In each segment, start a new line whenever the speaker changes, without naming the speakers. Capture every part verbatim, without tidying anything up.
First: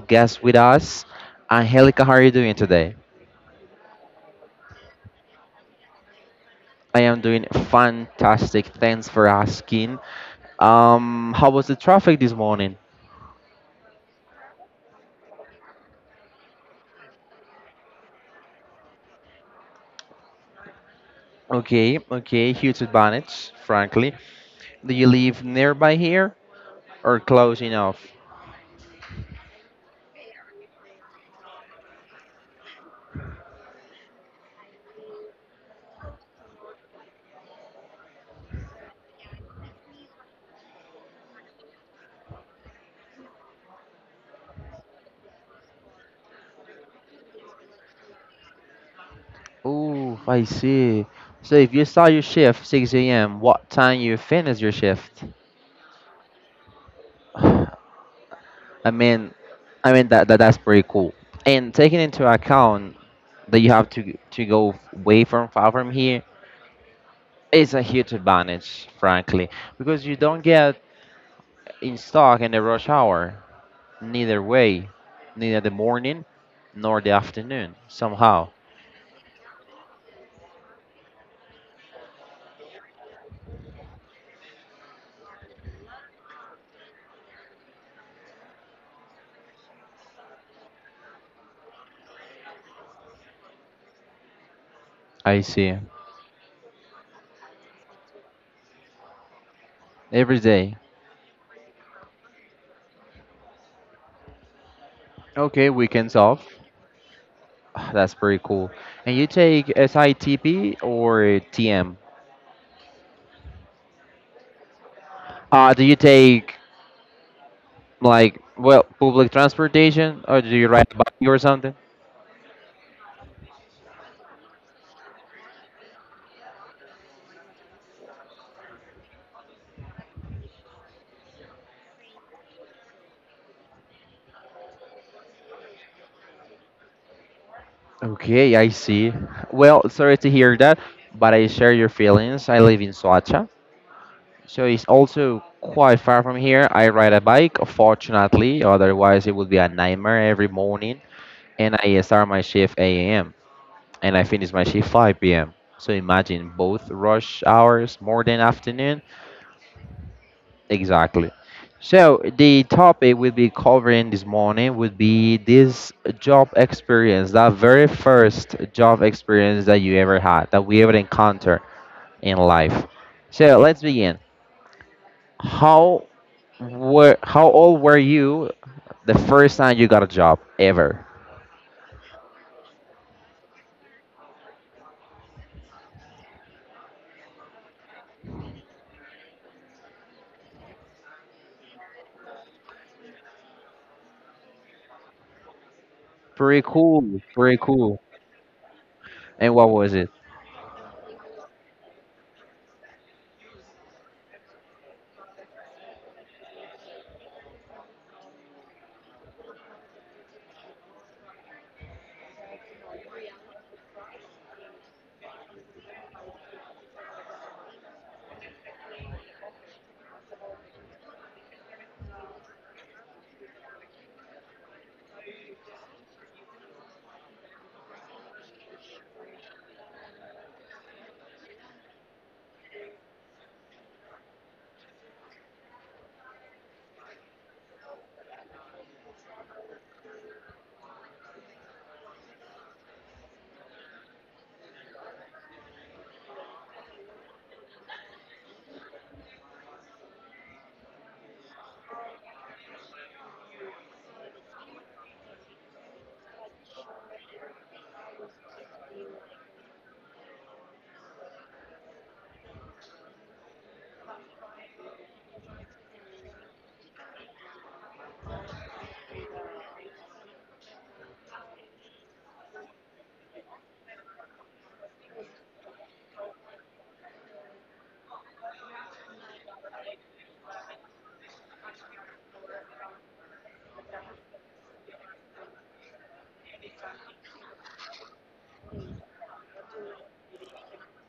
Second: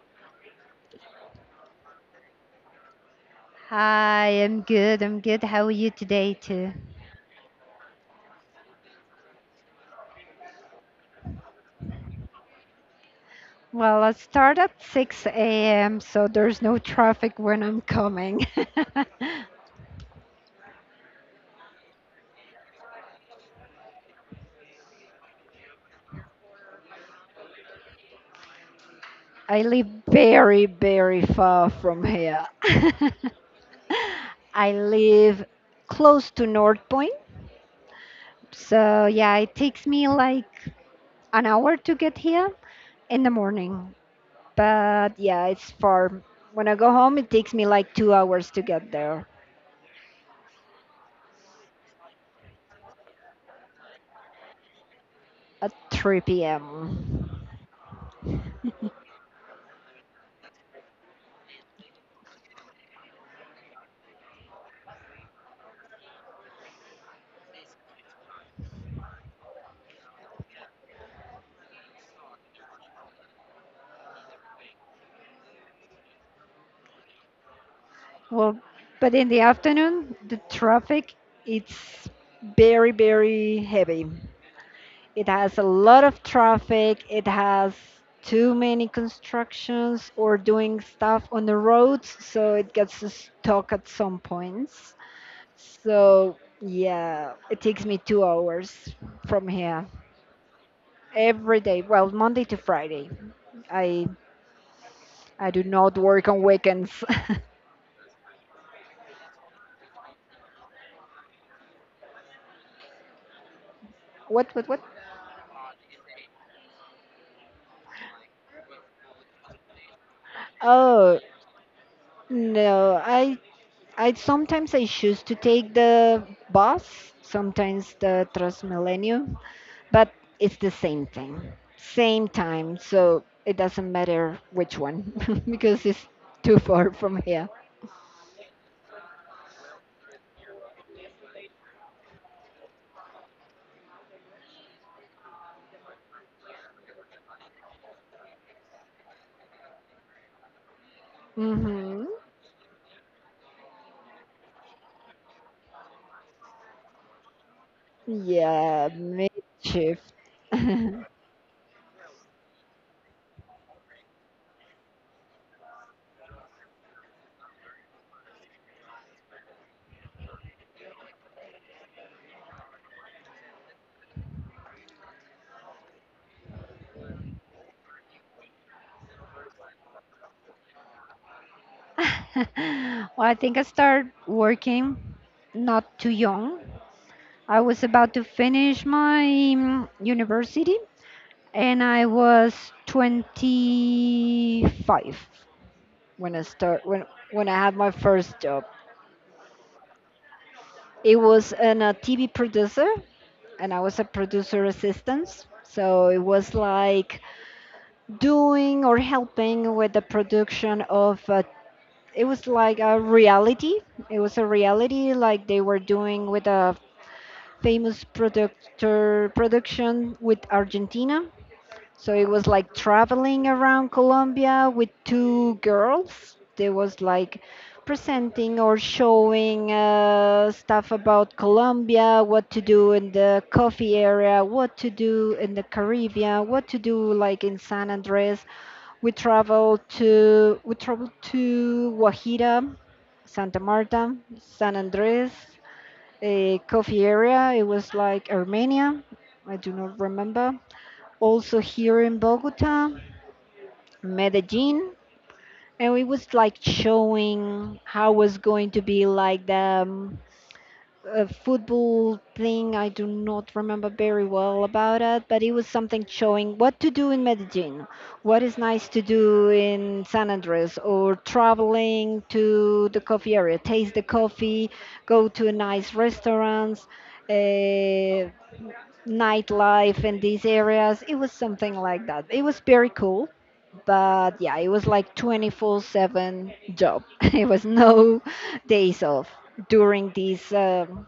guest with us. Angelica, how are you doing today?
Hi, I'm good. I'm good. How are you today, too?
I am doing fantastic. Thanks for asking. Um, how was the traffic this morning?
Well, I start at six a m, so there's no traffic when I'm coming.
Okay, okay. Huge advantage, frankly. Do you live nearby here or close enough?
I live very, very far from here. I live close to North Point, so yeah, it takes me like an hour to get here in the morning. But yeah, it's far. When I go home, it takes me like two hours to get there
Ooh, I see. So if you start your shift six a m, what time you finish your shift?
at three p m.
I mean, I mean that, that that's pretty cool. And taking into account that you have to to go way from far from here, it's a huge advantage, frankly, because you don't get in stock in the rush hour. Neither way, neither the morning nor the afternoon. Somehow,
Well, but in the afternoon, the traffic it's very, very heavy. It has a lot of traffic. It has too many constructions or doing stuff on the roads, so it gets us stuck at some points.
I see
So yeah, it takes me two hours from here
every day.
every day. Well, Monday to Friday. I I do
Okay,
not
weekends
work on
off.
weekends.
That's pretty cool. And you take S I T P or T M?
What, what, what?
Uh, do you take Like, well, public transportation, or do you ride a
Oh
bike or something?
no, I I sometimes I choose to take the bus, sometimes the Transmilenio, but it's the same thing, same time. So it doesn't matter which one because it's too far from here.
Okay, I see. Well, sorry to hear that, but I share your feelings. I live in Soacha, so it's also quite far from here. I ride a bike, fortunately, otherwise it would be a nightmare every morning. And I
Hmm.
start my shift eight a m and I finish my shift five p m. So imagine both rush hours, morning,
Yeah,
afternoon.
midshift.
Exactly. So the topic we'll be covering this morning would be this job experience, that very first job experience that you ever had, that we ever encounter in life. So let's begin. How were how old were you the first time you got a job ever?
Well, I think I started working not too young. I was about to finish my mm, university, and I was twenty-five when I
Pretty
start when
cool,
when I
pretty
had my
cool.
first job.
And what was it?
It was in a T V producer, and I was a producer assistant. So it was like doing or helping with the production of. A, it was like a reality. It was a reality like they were doing with a famous productor production with Argentina. So it was like traveling around Colombia with two girls. They was like presenting or showing uh, stuff about Colombia, what to do in the coffee area, what to do in the Caribbean, what to do like in San Andres. We traveled to we traveled to Guajira, Santa Marta, San Andres, a coffee area. It was like Armenia. I do not remember, also here in Bogota, Medellin, and it was like showing how was going to be like the um, a football thing. I do not remember very well about it, but it was something showing what to do in Medellin, what is nice to do in San Andres, or traveling to the coffee area, taste the coffee, go to nice restaurants. Uh, Nightlife in these areas. It was something like that. It was very cool, but yeah, it was like twenty-four seven job. It was no days off during this um,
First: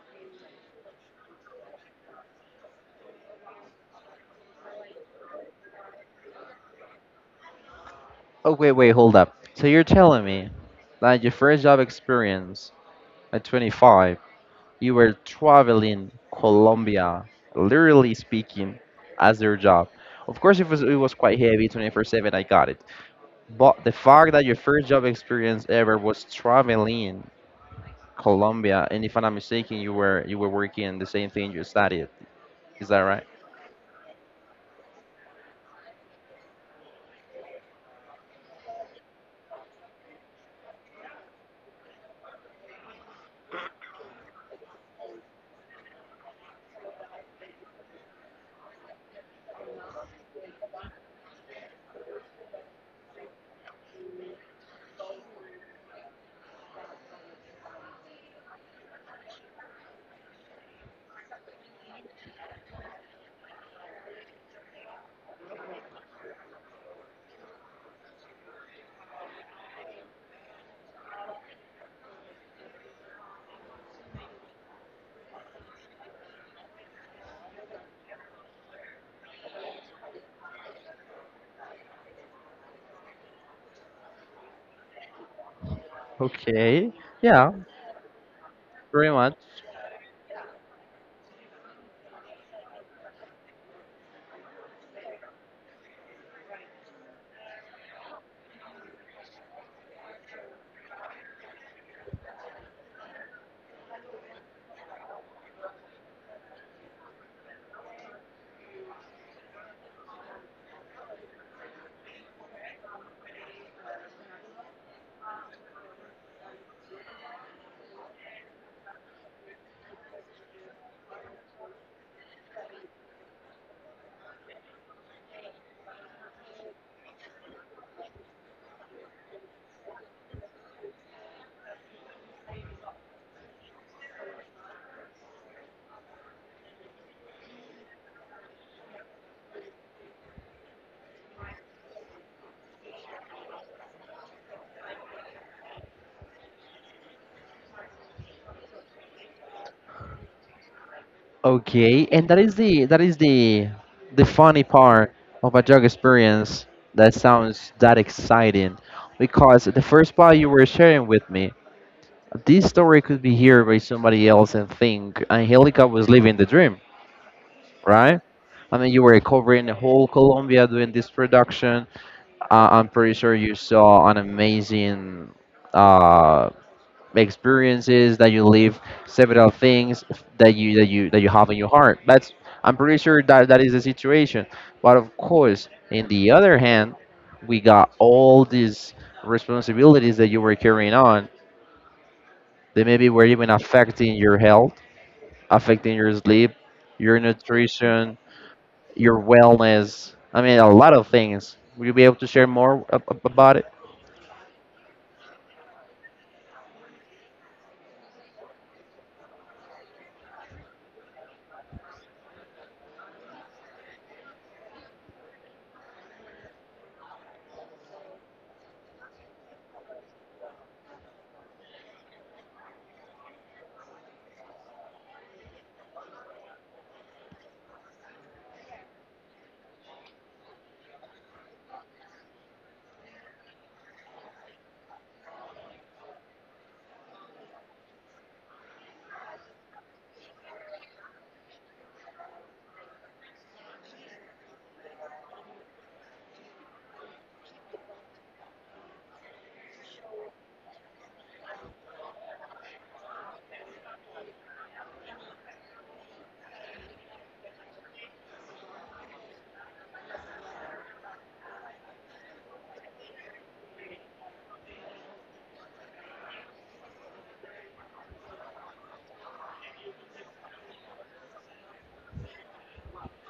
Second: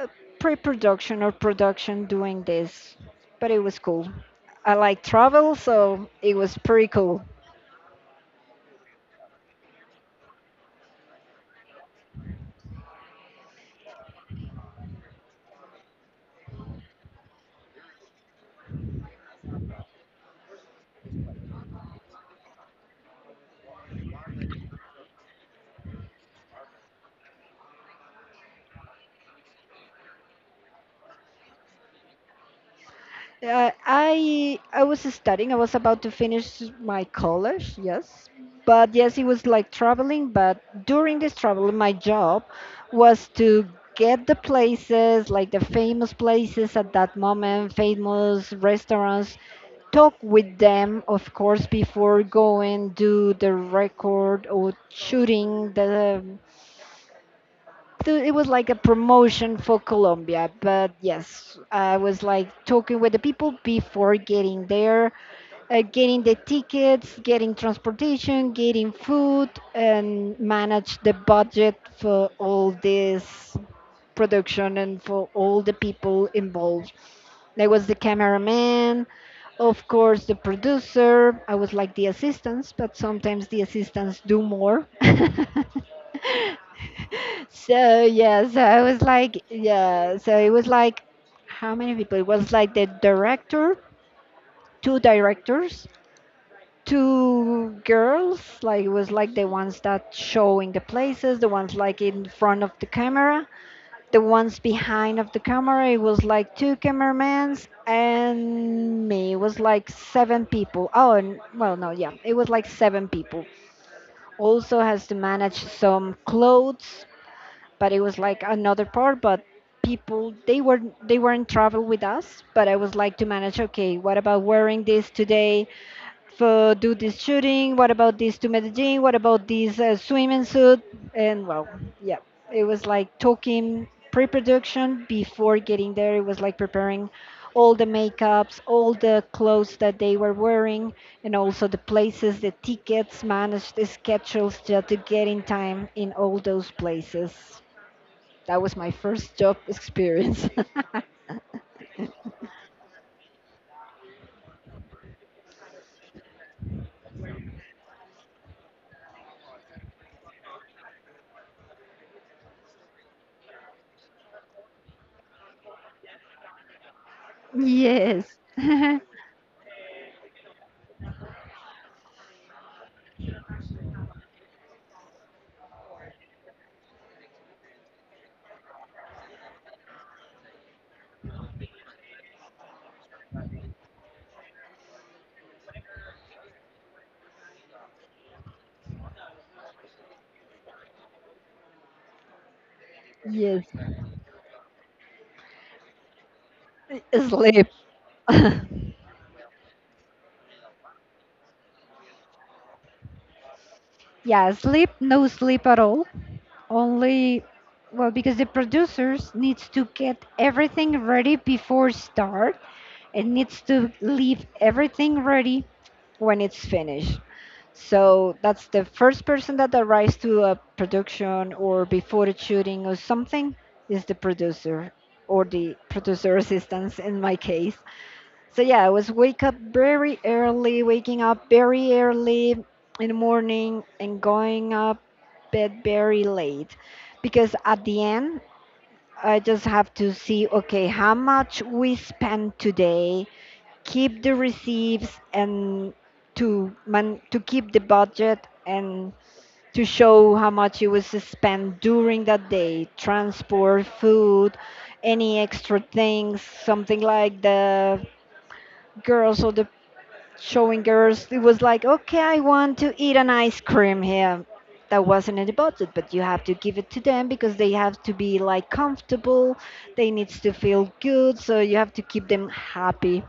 uh, pre-production or production doing this, but it was cool. I like travel, so it was pretty cool.
Oh, wait, wait, hold up. So you're telling me that your first job experience at twenty-five you were traveling Colombia, literally speaking, as their job. Of course, it was it was quite heavy, twenty-four seven. I got it, but the fact that your first job experience ever was traveling Colombia, and if I'm not mistaken, you were you were working the same thing you studied. Is that right?
Uh, I I was studying. I was about to finish my college. Yes, but yes, it was like traveling. But during this travel, my job was to get the places, like the famous places at that moment, famous restaurants. Talk with them, of course, before going do the record or shooting the th- it was like a promotion for Colombia. But yes, I was like talking with the people before getting there, uh, getting the tickets, getting transportation, getting food, and manage the budget for all this production and for all the people involved. There was the cameraman. Of course, the producer. I was like the assistants, but sometimes the assistants do more.
Okay, yeah,
So yeah, so I was
pretty much.
like, yeah, so it was like, how many people? It was like the director, two directors, two girls. Like it was like the ones that showing the places, the ones like in front of the camera, the ones behind of the camera. It was like two cameramans and me. It was like seven people. Oh, and well, no, yeah, it was like seven people. Also has to manage some clothes, but it was like another part. But people, they were they weren't travel with us, but I was like to manage, okay, what about wearing this today for do this shooting, what about this to Medellin, what about this uh, swimming suit? And well, yeah, it was like talking pre-production before getting there. It was like preparing all the makeups, all the clothes that they were wearing, and also the places, the tickets, managed the schedules just to get in time in all those places. That was my first job experience.
Okay, and that is the that is the the funny part of a drug experience that sounds that exciting, because the first part you were sharing with me, this story could be heard by somebody else and think Angelica was living the dream, right?
Yes.
I mean, you were covering the whole Colombia doing this production. Uh, I'm pretty sure you saw an amazing uh, experiences that you live, several things that you that you that you have in your heart. That's I'm pretty sure that that is the situation, but of course in the other hand we got all these responsibilities that you were carrying on that maybe were even
Yes.
affecting your health, affecting your sleep, your
Sleep.
nutrition, your wellness. I mean, a lot of things. Will you be able to share more ab- ab- about it?
Yeah, sleep, no sleep at all. Only, well, because the producers needs to get everything ready before start. It needs to leave everything ready when it's finished. So that's the first person that arrives to a production or before the shooting or something, is the producer or the producer assistants in my case. So yeah, I was wake up very early, waking up very early in the morning and going up bed very late, because at the end, I just have to see, okay, how much we spend today, keep the receipts and to man to keep the budget and to show how much it was spent during that day, transport, food, any extra things. Something like the girls or the showing girls, it was like, okay, I want to eat an ice cream here. That wasn't in the budget, but you have to give it to them because they have to be like comfortable, they needs to feel good, so you have to keep them happy.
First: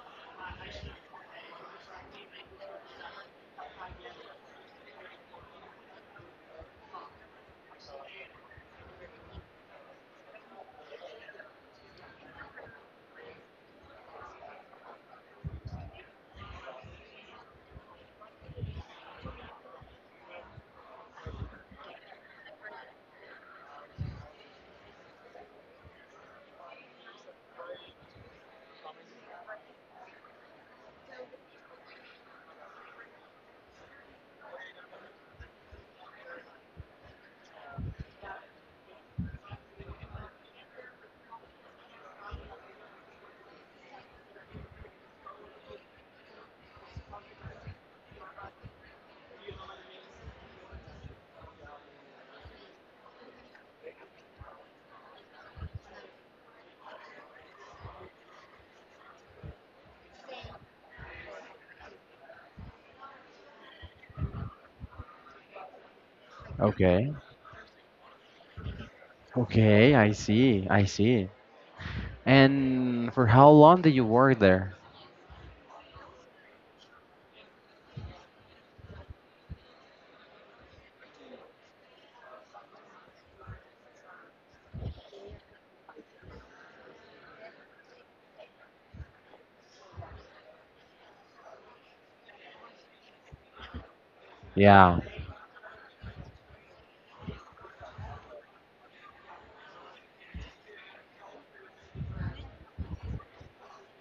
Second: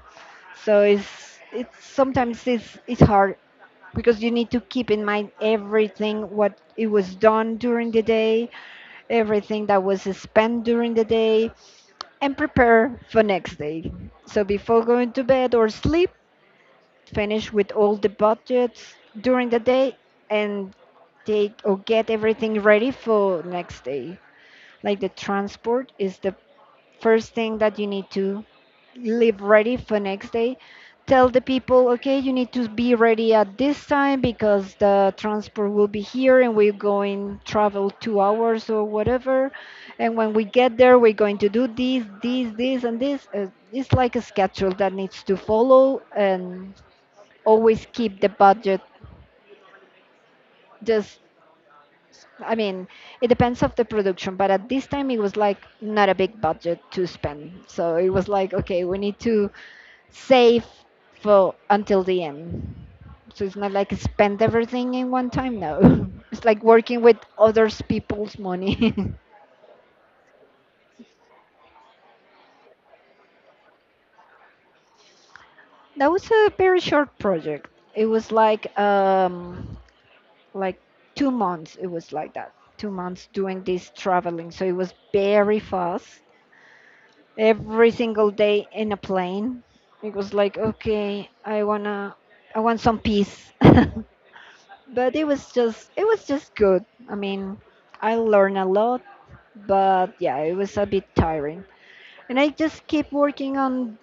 So it's it's sometimes it's it's hard because you need to keep in mind everything what it was done during the day, everything that was spent during the day, and prepare for next day. So before going to bed or sleep, finish with all the budgets during the day, and take or get everything ready for next day. Like the transport is the first thing that you need to live ready for next day. Tell the people, okay, you need to be ready at this time because the transport will be here, and we're going travel two hours or whatever, and when we get there, we're going to do this, this, this, and this. Uh, it's like a schedule that needs to follow and always keep the budget. Just, I mean, it depends of the production, but at this time it was like not a big budget to spend, so it was like, okay, we need to save for until the end. So it's not like spend everything in one time. No, it's like working
Okay,
with others people's money.
okay, I see, I see. And for how long did you work there?
That was a very short project. It was like um like two months. It was like that. Two months doing this traveling. So it was very fast. Every single day in a plane. It was like, okay, I wanna, I want some peace.
Yeah.
But it was just it was just good. I mean, I learned a lot, but yeah, it was a bit tiring. And I just keep working on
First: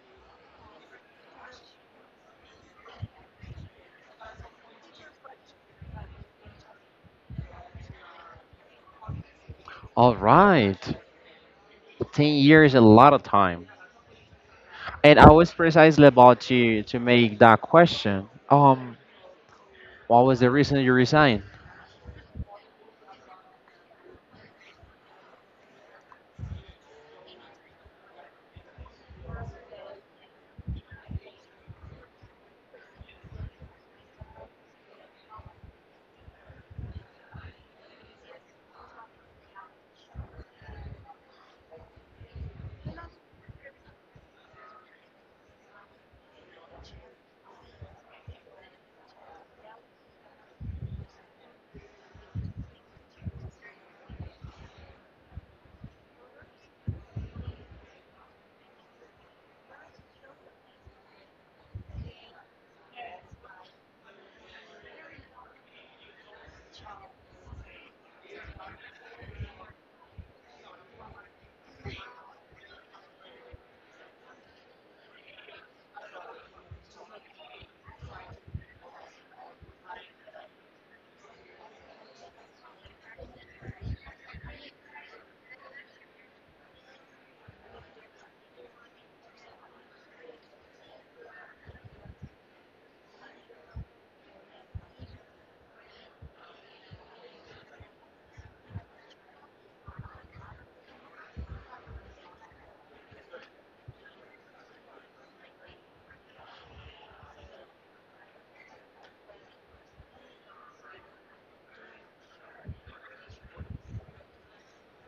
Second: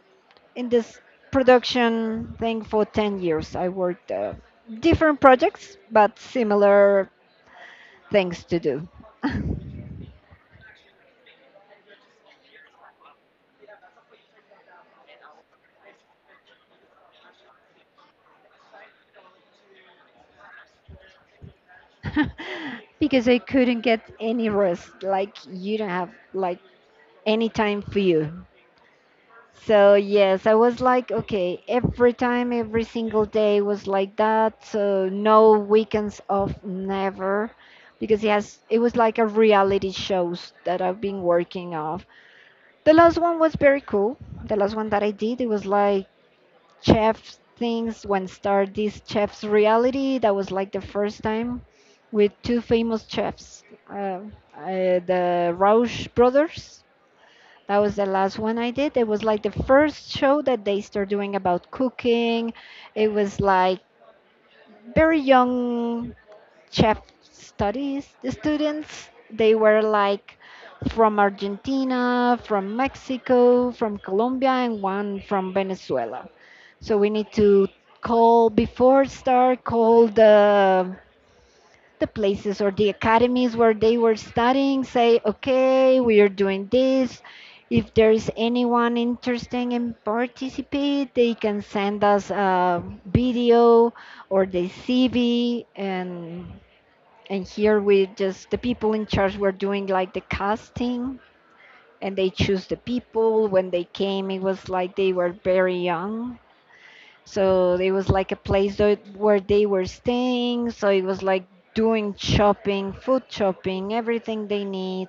in this production thing for ten years. I worked uh, different projects, but similar things to do.
All right. ten years, a lot of time. And I was precisely about to, to make that question. Um, what was the reason you resigned?
Because I couldn't get any rest. Like you don't have like any time for you. So yes, I was like, okay, every time, every single day was like that. So no weekends off, never, because he has. It was like a reality shows that I've been working off. The last one was very cool. The last one that I did, it was like chef things when start this chef's reality. That was like the first time with two famous chefs, uh, uh, the Rausch brothers. That was the last one I did. It was like the first show that they started doing about cooking. It was like very young chef studies the students. They were like from Argentina, from Mexico, from Colombia, and one from Venezuela. So we need to call before start, call the the places or the academies where they were studying, say, okay, we are doing this. If there is anyone interested in participate, they can send us a video or the C V, and and here we just the people in charge were doing like the casting, and they choose the people. When they came, it was like they were very young, so it was like a place tho- where they were staying. So it was like doing shopping, food shopping, everything they need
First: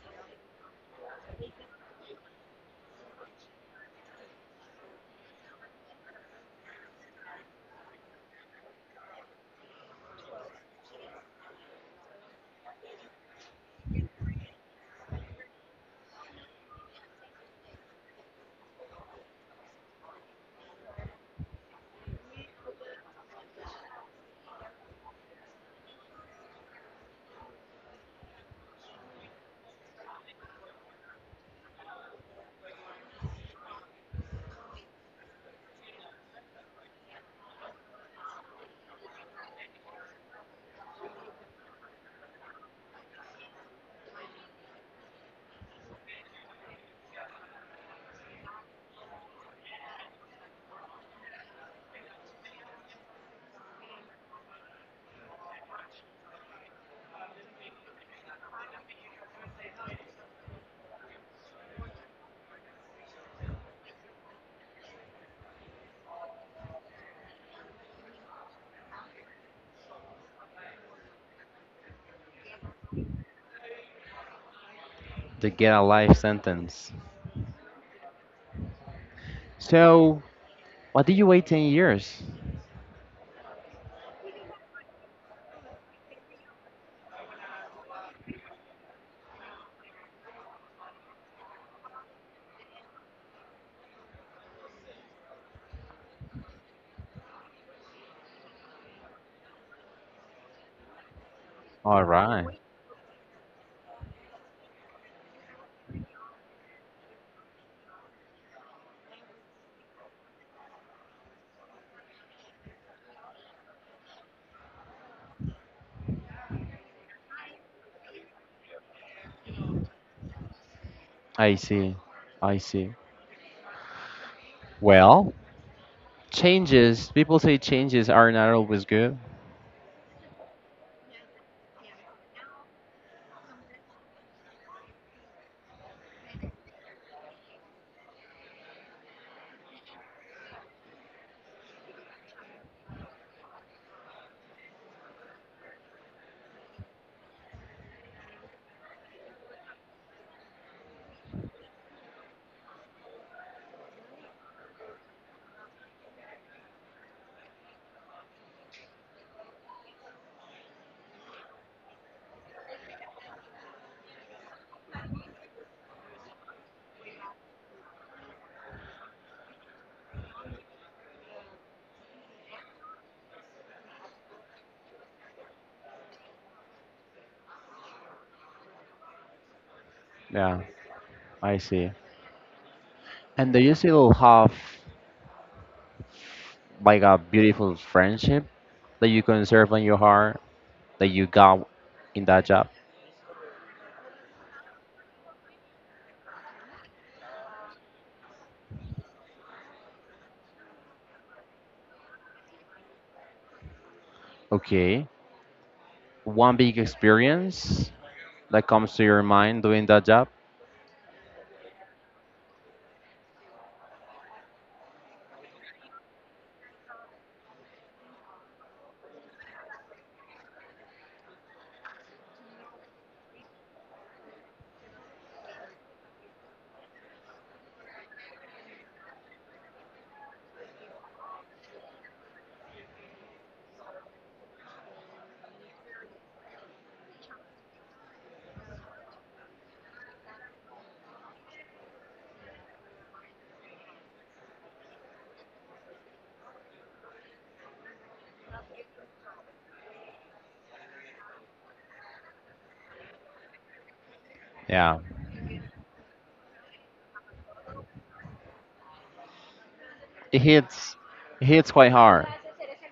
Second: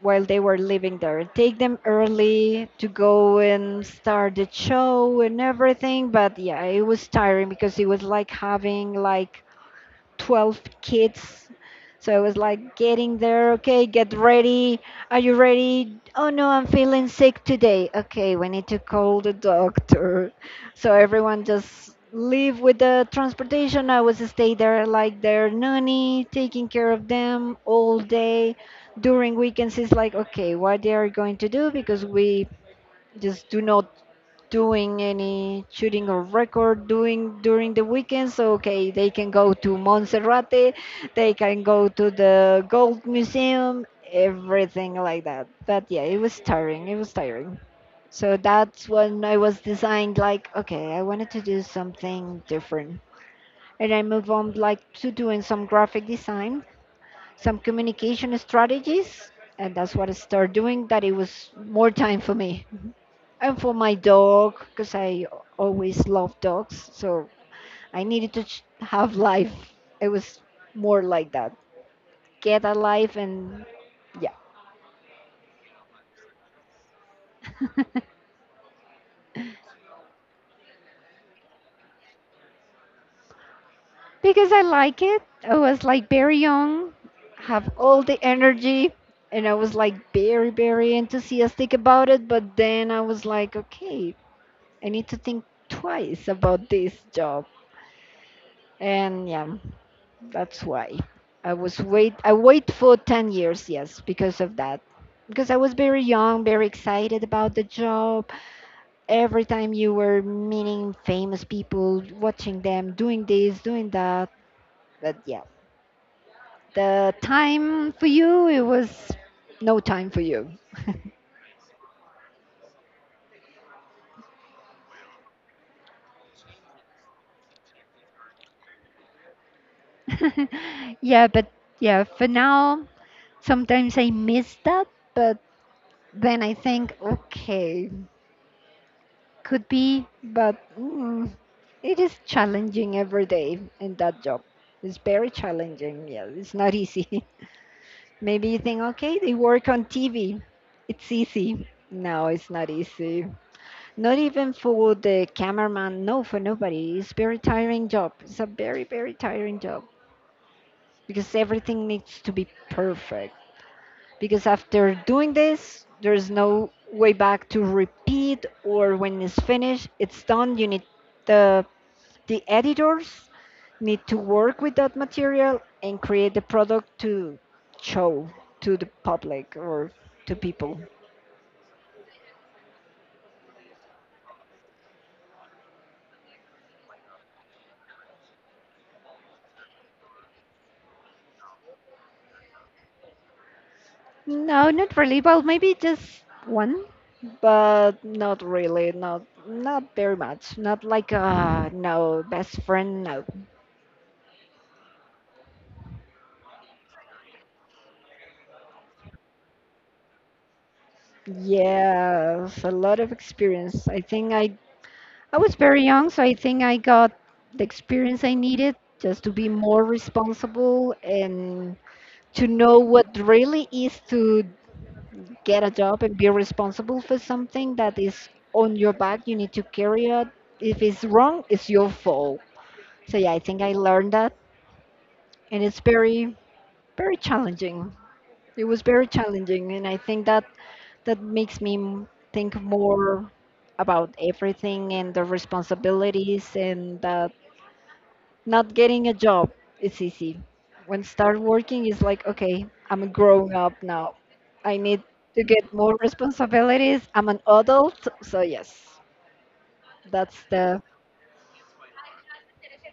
while they were living there. Take them early to go and start the show and everything. But yeah, it was tiring because it was like having like twelve kids. So it was like getting there, okay, get ready. Are you ready? Oh no, I'm feeling sick today. Okay, we need to call the doctor. So everyone just leave with the transportation. I was stay there like their nanny, taking care of them all day. During weekends, it's like, okay, what they are going to do because we just do not doing any shooting or record doing during the weekends. Okay, they can go to Monserrate, they can go to the gold museum, everything like that. But yeah, it was tiring, it was tiring. So that's when I was designed like, okay, I wanted to do something different, and I moved on like to doing some graphic design, some communication strategies. And that's what I started doing that. It was more time for me and for my dog, because I always love dogs. So I needed to ch- have life. It was more like that. Get a life. And yeah.
To get a life sentence. So, why did you wait ten years?
Because I like it. I was like very young. Have all the energy, and I was like very, very enthusiastic about it. But then I was like, okay, I need to think twice about this job. And yeah. That's why I was
All
wait. I
right.
wait for ten years, yes, because of that. Because I was very young, very excited about the job. Every time you were meeting famous people, watching them doing this, doing that. But yeah, the time for you, it was no time for you.
I see. I see. Well, changes, people say changes are not always good.
Yeah, but yeah, for now, sometimes I miss that. But then I think, okay, could be but mm, it is challenging every day in that job. It's very challenging. Yeah, it's not easy. Maybe you think, okay, they work on T V. It's easy. No, it's not easy. Not even for the cameraman. No, for nobody. It's very tiring job. It's a very, very tiring job, because everything needs to be perfect. Because after doing this, there's no way back to repeat, or when it's finished, it's done. You need the the editors need to work with that material and create the product to show to the public or to
Yeah,
people.
I see. And do you still have like a beautiful friendship that you conserve in your heart that you got in that job?
No, not really. Well, maybe just one. But not really, not not very much, not like uh no, best friend, no.
Okay. One big experience that comes to your mind doing that job?
Yes, a lot of experience. I think i I was very young, so I think I got the experience I needed just to be more responsible and to know what really is to get a job and be responsible for something that is on your back. You need to carry it. If it's wrong, it's your fault. So yeah, I think I learned that, and it's very, very challenging. It was very challenging, and I think that that makes me m- think more about everything and the responsibilities and that. Not getting a job is easy. When start working, it's like, okay, I'm growing up now. I
Yeah.
need to get more responsibilities. I'm an adult, so yes, that's
It
the
hits it hits quite hard.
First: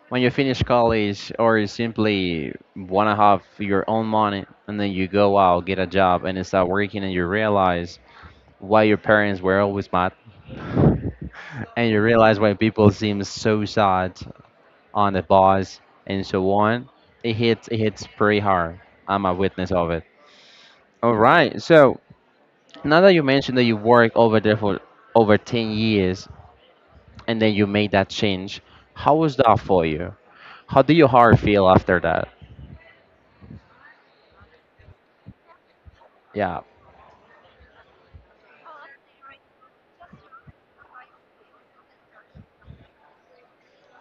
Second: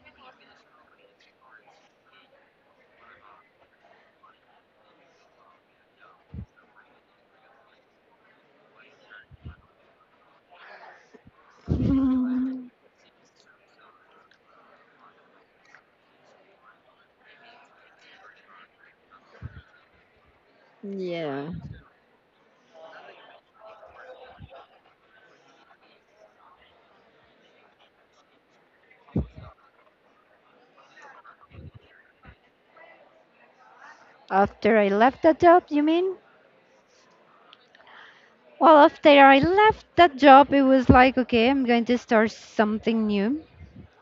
When you finish college or you simply wanna have your own money and then you go out, get a job and start working and you realize why your parents were always mad. And you realize why people seem so sad on the bus and so on. It hits it hits pretty hard. I'm a witness of it. All
yeah.
right. So now that you mentioned that you worked over there for over ten years and then you made that change, how was that for you? How do your heart feel after that?
After I left that job, you mean?
Yeah.
Well, after I left that job, it was like, okay, I'm going to start something new.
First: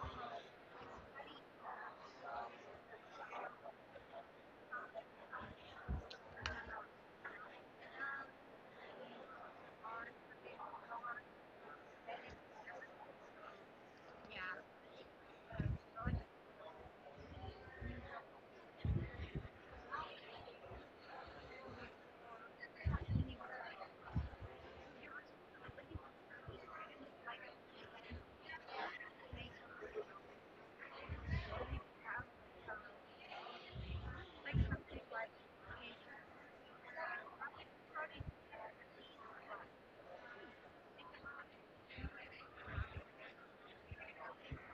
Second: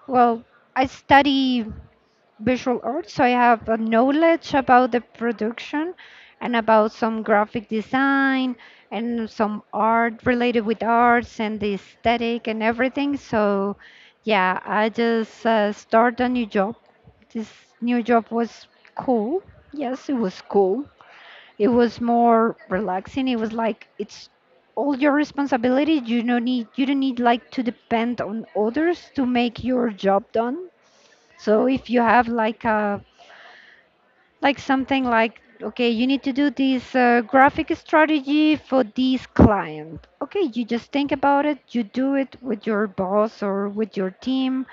Well, I study visual arts. So I have a knowledge about the production and about some graphic design and some art related with arts and the aesthetic and everything. So yeah, I just uh, started a new job. This new job was cool. Yes, it was cool. It was more relaxing. It was like it's all your responsibility. You don't need you don't need like to depend on others to make your job done. So if you have like a like something, like okay, you need to do this uh, graphic strategy for this client. Okay, you just think about it, you do it with your boss or with your team,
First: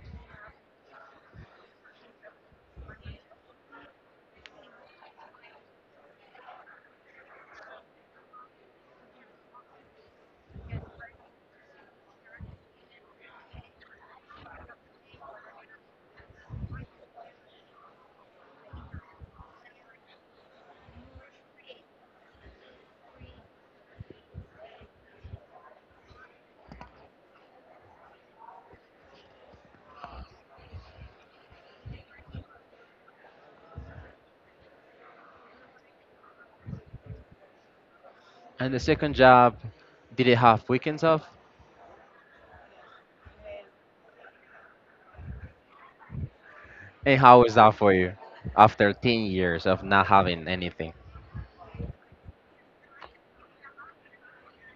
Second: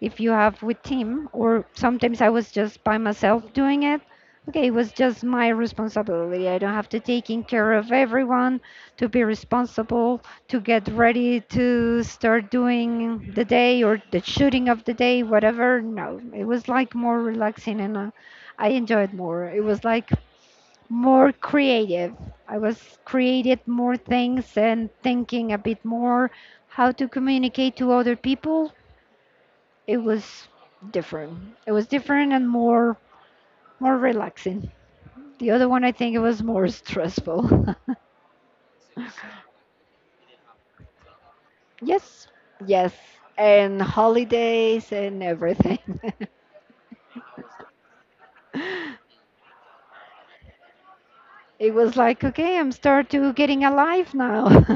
if you have with team. Or sometimes I was just by myself doing it. Okay, it was just my responsibility. I don't have to taking care of everyone, to be responsible, to get ready to start doing the day or the shooting of the day, whatever. No, it was like more relaxing, and uh, I enjoyed more. It was like more creative. I was created more things and thinking a bit more how to communicate to other people. It was different. It was different and more, more relaxing. The other one I think it was more stressful.
And the second job, did it have weekends off?
Yes. Yes. And holidays and everything.
And how was that for you after ten years of not having anything?
It was like, okay, I'm start to getting alive now.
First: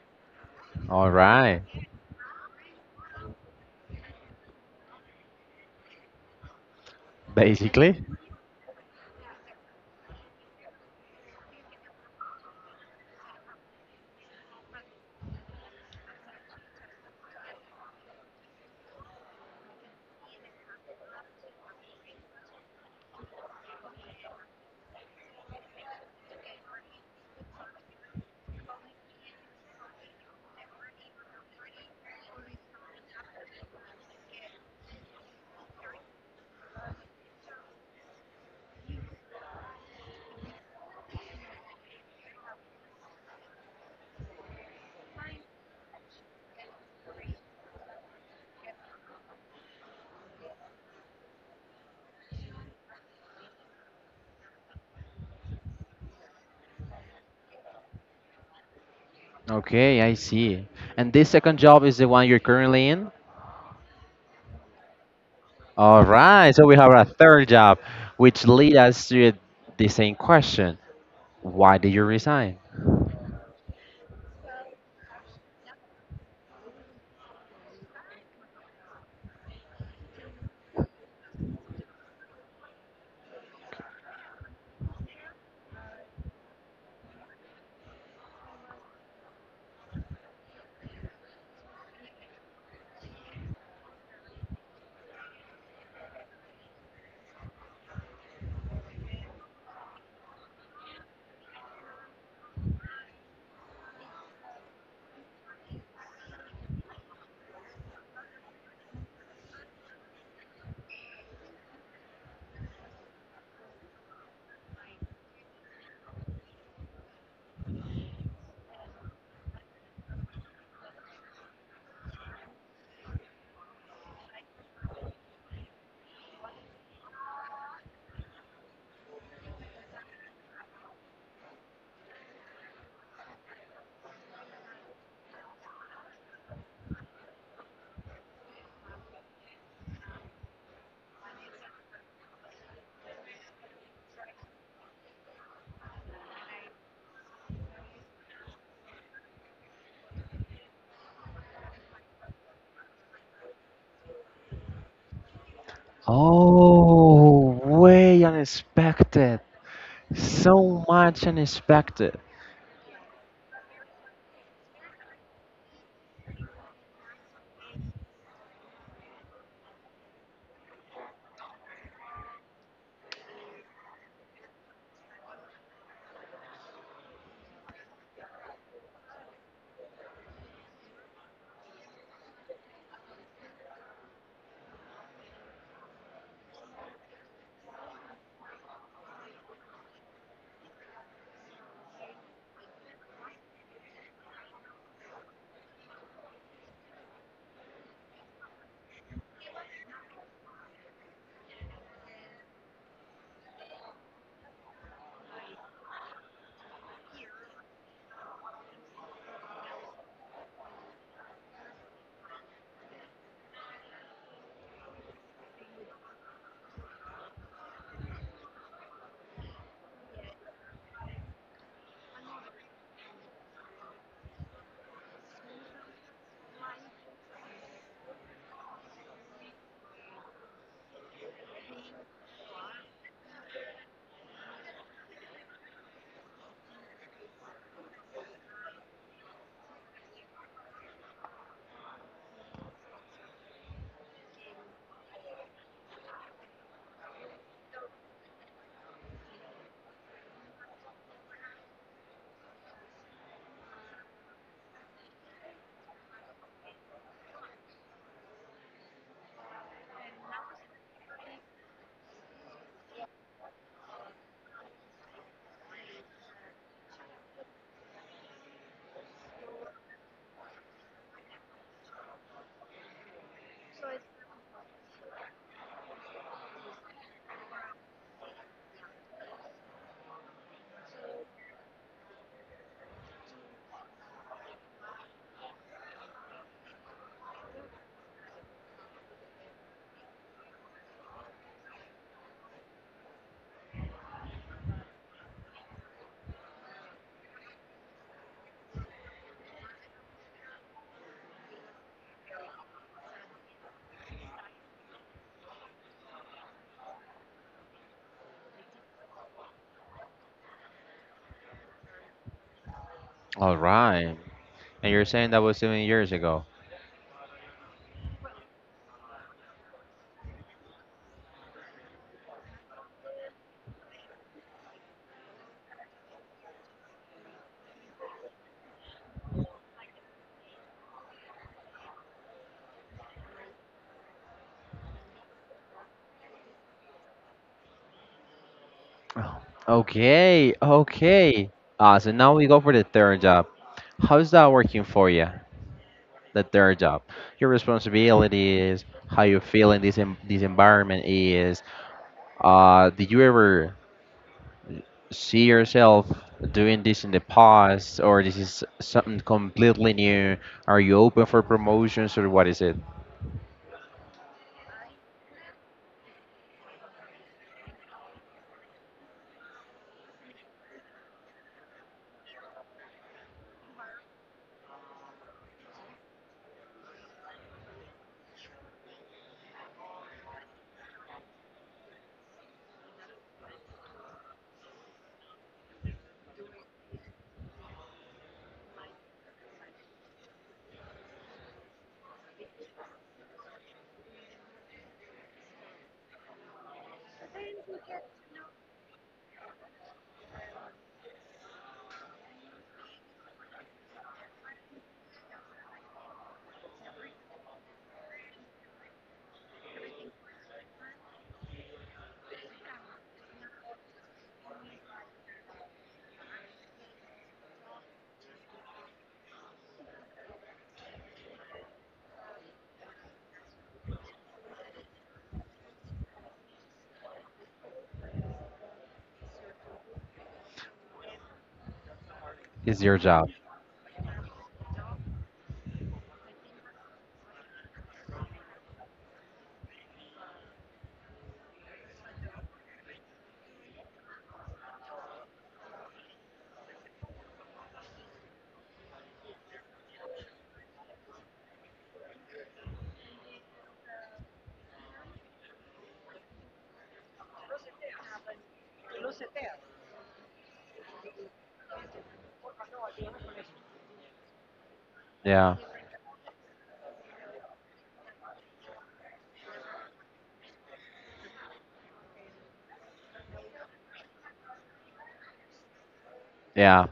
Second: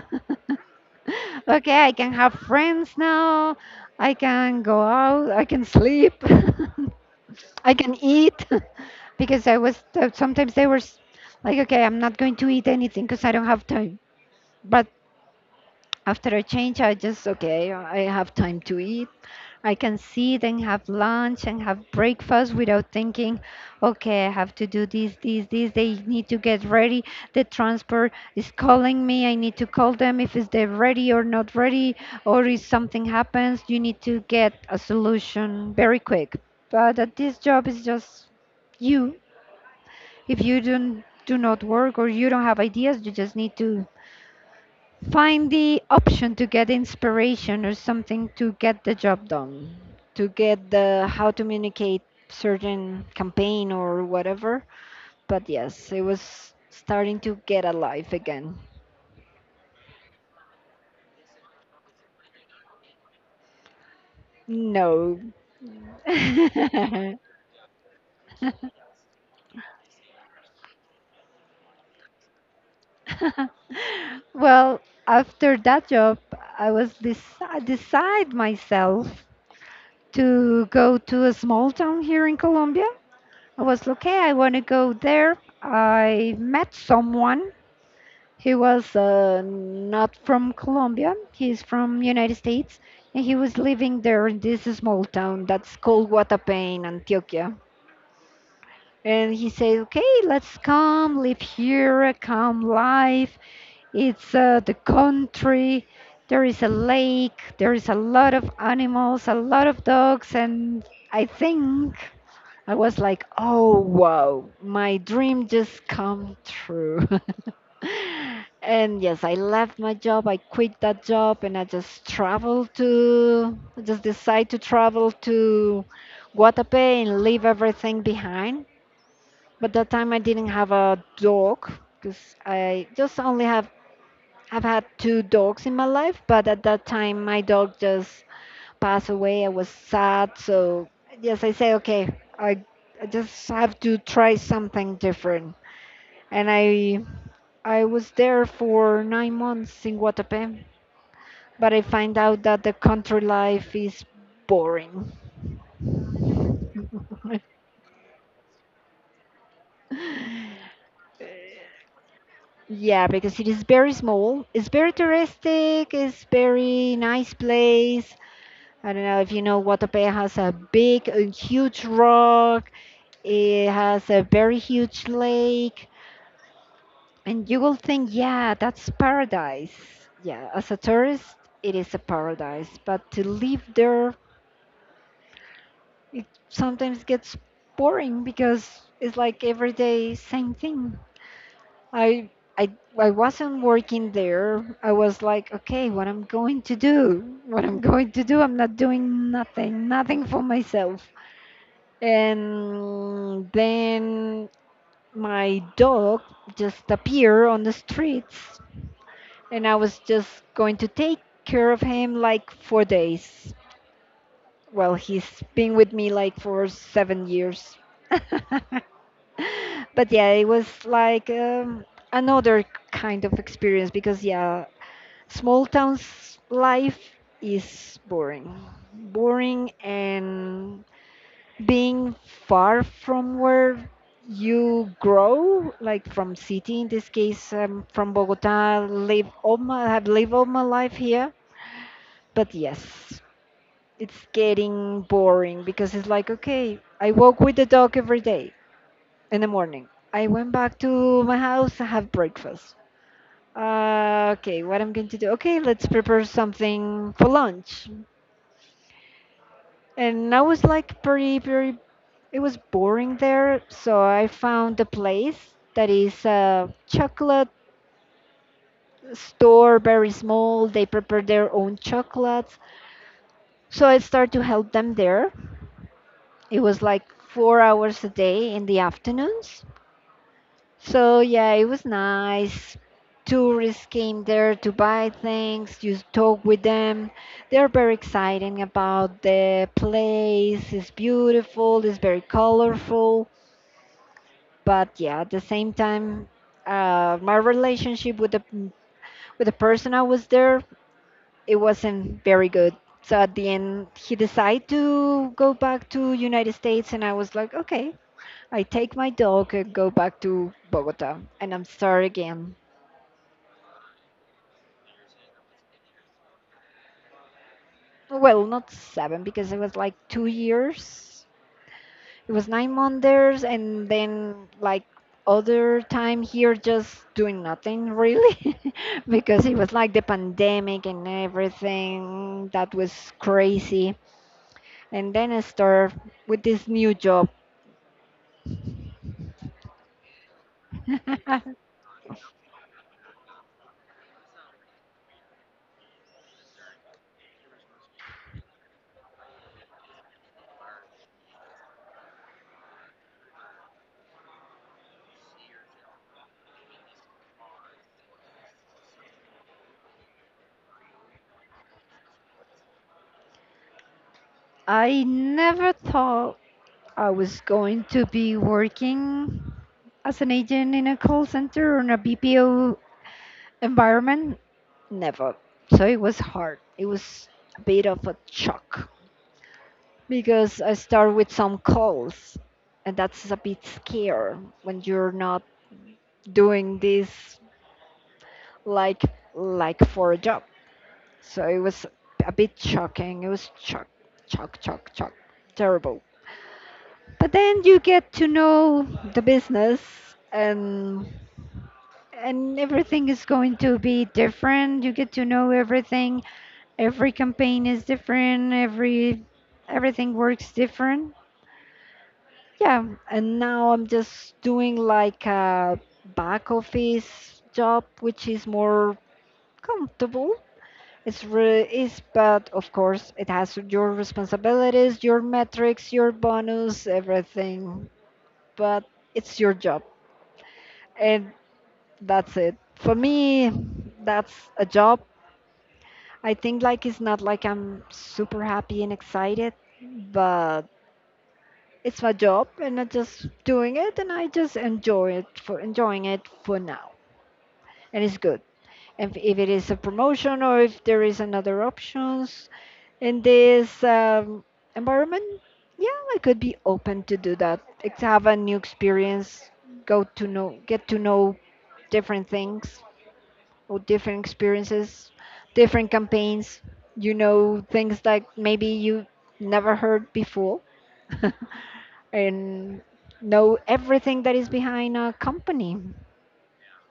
All right.
Okay, I can have friends now. I can go out. I can sleep. I can
Basically,
eat because I was uh, sometimes they were s- like, okay, I'm not going to eat anything because I don't have time. But after a change, I just okay, I have time to eat. I can sit and have lunch and have breakfast without thinking, okay, I have to do this, this, this. They need to get ready. The transport is calling me. I need to call them if is they ready or not ready, or if something happens, you need to get a solution very quick. But at this job is just you. If you don't do not work or you don't have ideas, you just need to find the option to get inspiration or something to get the job done, to get the how to communicate certain campaign or whatever. But yes, it was starting to get alive again.
okay, I see. And this second job is the one you're currently in?
No.
All right, so we have a third job, which lead us to the same question. Why did you resign?
Well, after that job, I was deci- decide myself to go to a small town here in Colombia. I was okay. I want to go there. I met someone. He was uh, not from Colombia. He's from United States, and he was living there in this small town that's called Guatapé in Antioquia. And he said, "Okay, let's come live here, a calm life. It's uh, the country. There is a lake. There is a lot of animals, a lot of dogs, and I think." I was like, oh wow, my dream just come true. And yes, I left my job. I quit that job and I just traveled to, I just decided to travel to Guatapé and leave everything behind. But that time I didn't have a dog because I just only have have had two dogs in my life, but at that time my dog just passed away. I was sad, so yes, I say okay, I I just have to try something different. And I I was there for nine months in Guatapé, but I find out that the country life is boring.
Oh, way unexpected. So much unexpected.
Yeah, because it is very small. It's very touristic. It's very nice place. I don't know if you know Guatapé has a big, a huge rock. It has a very huge lake, and you will think, yeah, that's paradise. Yeah, as a tourist, it is a paradise. But to live there it sometimes gets boring because it's like every day same thing. I I I wasn't working there. I was like, okay, what I'm going to do? What I'm going to do? I'm not doing nothing, nothing for myself. And then my dog just appeared on the streets, and I was just going to take care of him like four days. Well, he's been with me like for seven years. But yeah, it was like um, another kind of experience, because yeah, small towns life is boring, boring. And being far from where you grow, like from city in this case, um, from Bogota. Live all my have lived all my life here, but yes, it's getting boring because it's like okay, I walk with the dog every day in the morning. I went back to my house and have breakfast. Uh, okay, what I'm going to do? Okay, let's prepare something for lunch. And I was like pretty, pretty. It was boring there, so I found a place that is a chocolate store, very small. They prepare their own chocolates, so I started to help them there. It was like four hours a day in the afternoons. So yeah, it was nice. Tourists came there to buy things, you talk with them. They're very exciting about the place. It's beautiful, it's very colorful. But yeah, at the same time, uh, my relationship with the with the person I was there, it wasn't very good. So at the end, he decided to go back to United States, and I was like, okay, I take my dog and go back to Bogota, and I'm sorry again.
All right. And you're saying that was seven years ago.
Well, not seven because it was like two years. It was nine months and then like other time here just doing nothing really because it was like the pandemic and everything that was crazy. And then I start with this new job.
Oh, okay, okay. Uh, so now we go for the third job. How's that working for you? The third job. Your responsibilities, how you feel in this, en- this environment is. Uh, did you ever see yourself doing this in the past, or this is something completely new? Are you open for promotions, or what is it?
I never thought I was going to be working as an agent in a call center or in a B P O environment. Never. So it was hard. It was a bit of a shock because I start with some calls, and that's a bit scare when you're not doing this like like for a job. So it was a bit shocking. It was shock, shock, shock, shock, terrible. But then you get to know the business and and everything is going to be different. You get to know everything. Every campaign is different. Every everything works different, yeah. And now I'm just doing like a back office job, which is more comfortable. It's re- is, but of course it has your responsibilities, your metrics, your bonus, everything. But it's your job. And that's it
It's
for
your job.
me. That's a job. I think like it's not like I'm super happy and excited. But it's my job and I'm just doing it and I just enjoy it for enjoying it for now. And it's good. And if it is a promotion or if there is another options in this um, environment, yeah, I could be open to do that. It's have a new experience, go to know, get to know different things or different experiences,
Yeah,
different campaigns, you know, things that maybe you never heard before. And know everything that is behind a company.
yeah.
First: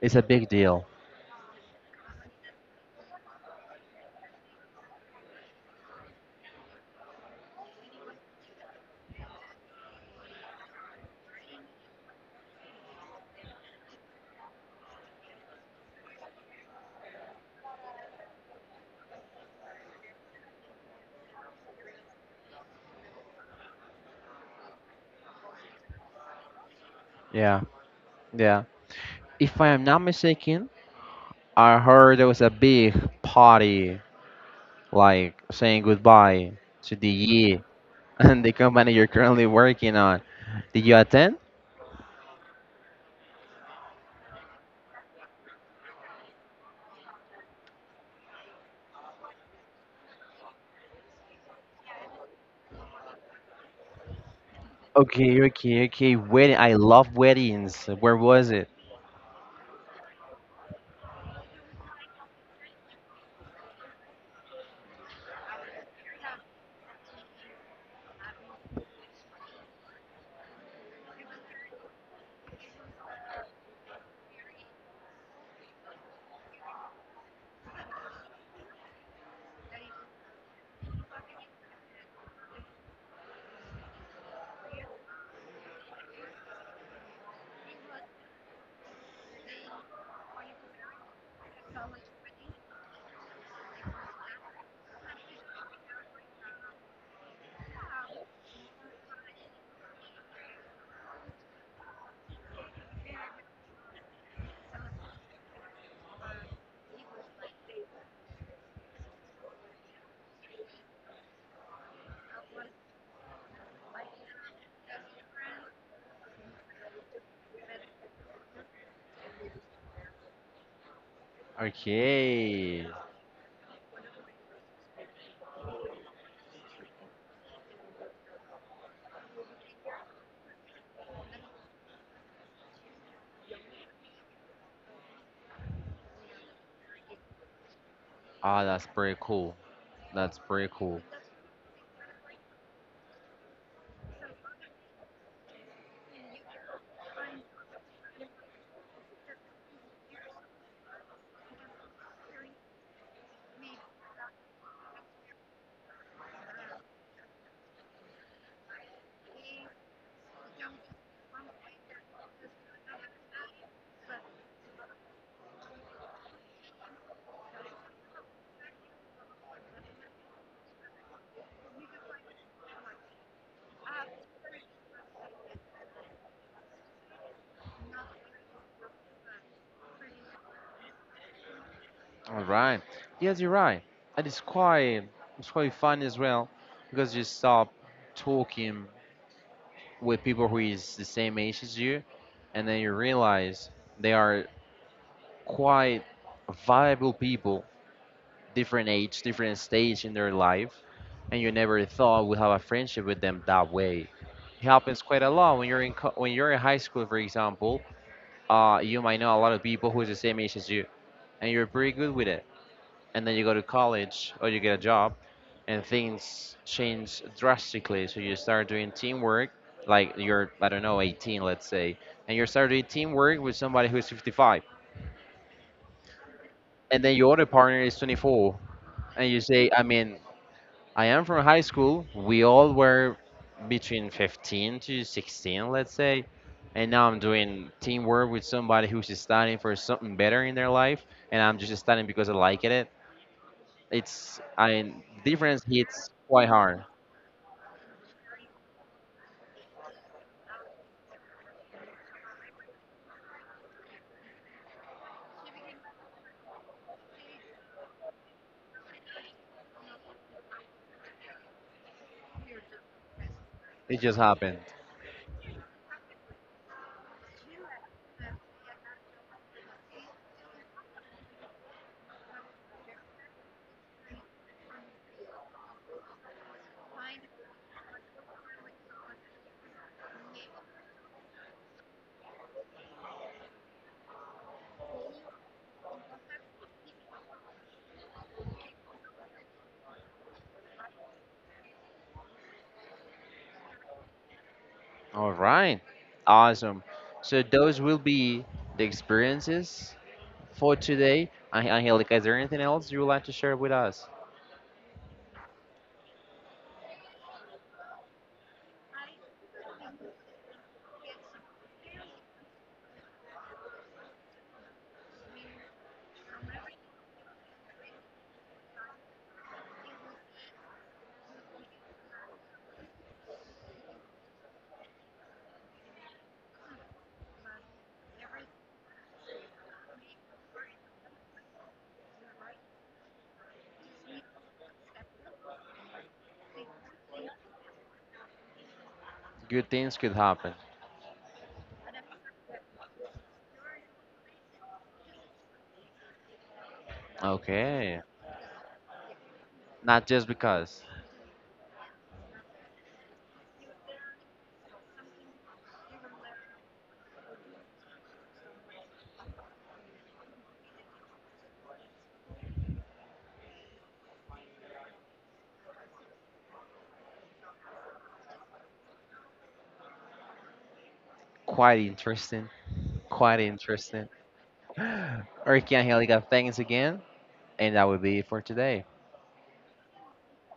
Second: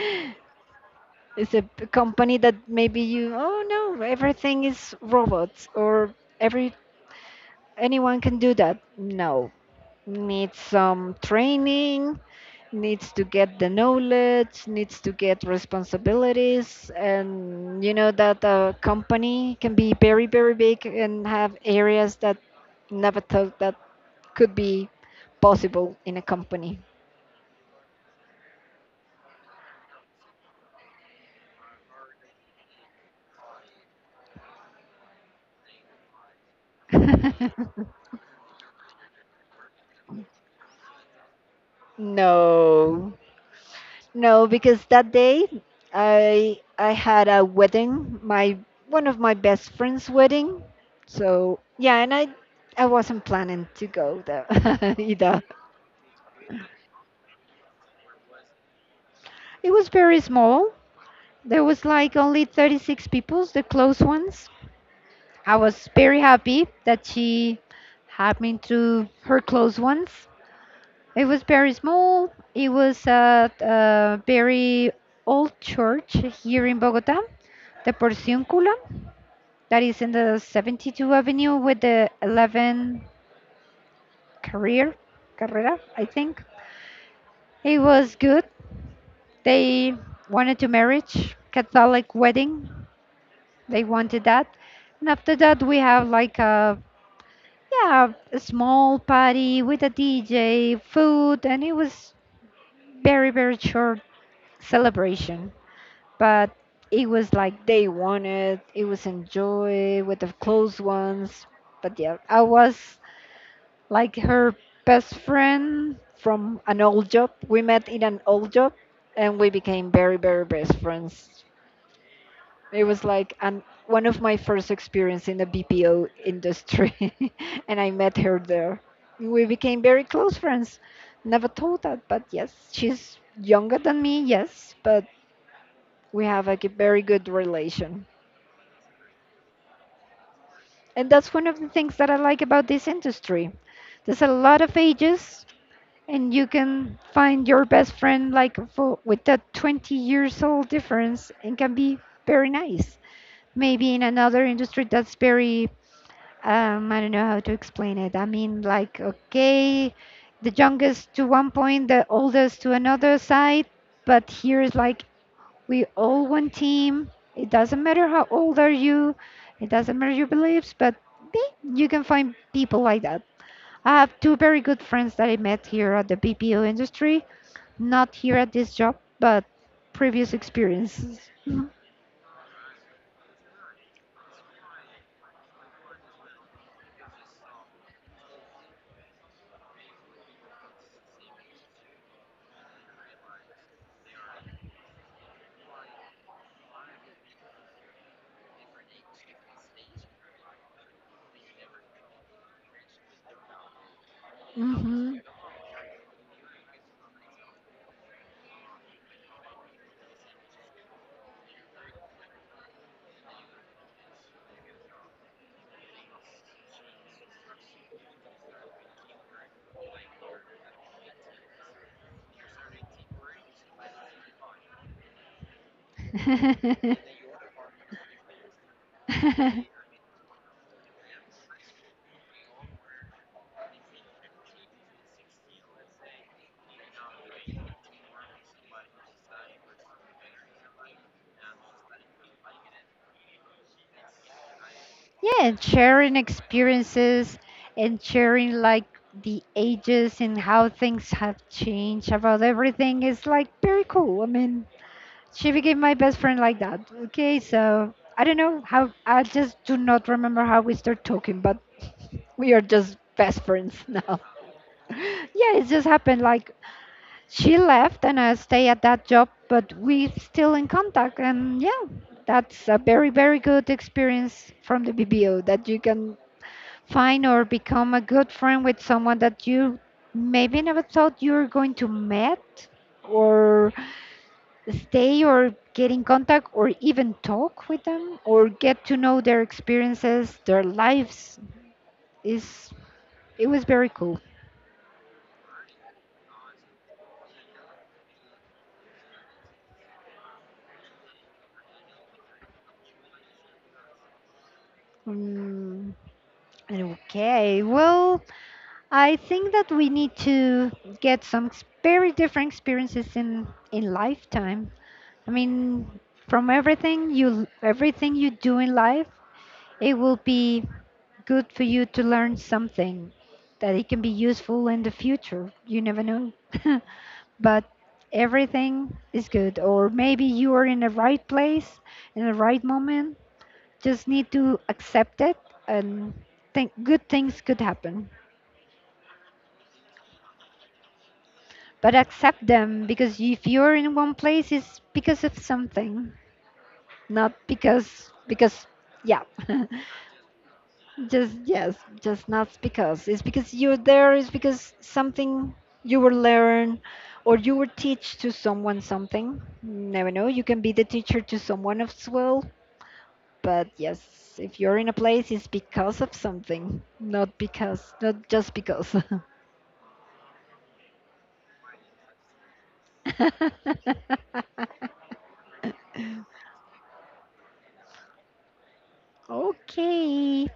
It's a big deal.
It's a p- company that maybe you, oh no, everything is robots or every anyone can do that. No, needs some training, needs to get the knowledge, needs to get responsibilities, and you know that a company can be very very big and have areas that never thought that could be possible in a company.
Yeah, yeah. If I am not mistaken, I heard there was a big party, like saying goodbye to the year and the company you're currently working on. Did you attend?
No, no, because that day I I had a wedding, my one of my best friend's wedding. So yeah, and I I wasn't planning to go though either.
Okay, okay, okay. Wedding. I love weddings. Where was it?
It was very small. There was like only thirty-six people, the close ones. I was very happy that she had me to her close ones. It was very small. It was at a very old church here in Bogota, the Porciúncula, that is in the seventy-two Avenue with the eleven career carrera, I think. It was good. They wanted to marriage, Catholic wedding. They wanted that. And after that, we have like a yeah, a small party with a D J, food, and it was very very short celebration. But it was like they wanted. It was enjoy with the close ones. But yeah, I was like her best friend from an old job. We met in an old job and we became very, very best friends. It
Okay.
was like an, one of my first experience in the B P O industry and I met her there. We became very close friends. Never thought that, but yes, she's younger than me, yes, but we have like a g- very good relation.
Ah, that's pretty cool. That's pretty cool.
And that's one of the things that I like about this industry. There's a lot of ages and you can find your best friend like for, with that twenty years old difference and can be very nice maybe in another industry that's very um, I don't know how to explain it. I mean, like, okay, the youngest to one point, the oldest to another side, but here is like we all one team. It doesn't matter how old are you. It doesn't matter your beliefs, but eh, you can find people like that. I have two very good friends that I met here at the B P O industry, not here at this job, but previous experiences.
All right. Yes, you're right. And it's quite it's quite fun as well, because you stop talking with people who is the same age as you, and then you realize they are quite viable people, different age, different stage in their life, and you never thought would have a friendship with them that way. It happens
Hmm.
quite a lot when you're in co- when you're in high school, for example. Uh, you might know a lot of people who is the same age as you, and you're pretty good with it. And then you go to college or you get a job, and things change drastically. So you start doing teamwork, like you're I don't know eighteen, let's say, and you start doing teamwork with somebody who is fifty-five,
Yeah,
and then your other partner is twenty-four, and you say, I mean, I am from high school. We all were between fifteen to sixteen, let's say. And now I'm doing teamwork with somebody who's just studying for something better in their life. And I'm just studying because I like it. It's, I,
and
Difference hits
sharing
quite hard.
experiences and sharing like the ages and how things have changed about everything is like very cool. I mean, she became my best friend like that. Okay, so I don't know how, I just do not remember how we start talking, but we are just best friends
It just
now.
happened.
Yeah, it just happened like she left and I stay at that job, but we still in contact. And yeah, that's a very, very good experience from the B B O that you can find or become a good friend with someone that you maybe never thought you were going to meet or stay or get in contact or even talk with them or get to know their experiences, their lives is it was very cool.
All right. Awesome. So those will be the experiences for today. An- Angelica, is there anything else you would like to share with us?
Mm, okay, well, I think that we need to get some ex- very different experiences in in lifetime. I mean, from everything you everything you do in life, it will be good for you to learn something that it can be useful in the future. You never know. But everything is good or maybe you are in the right place in the right moment. Just need to accept it and think good things could happen.
Good things could happen.
But accept them because if you're in one place it's because of something, not
Okay.
because because Yeah.
Not just because.
Just yes, just not because. It's because you're there. It's because something you will learn or you will teach to someone something. Never know, you can be the teacher to someone as well. But yes, if you're in a place, it's because of something, not because, not just because.
Quite interesting. Quite interesting. Ricky Angelica, thanks again. And that will be it for today.
Okay.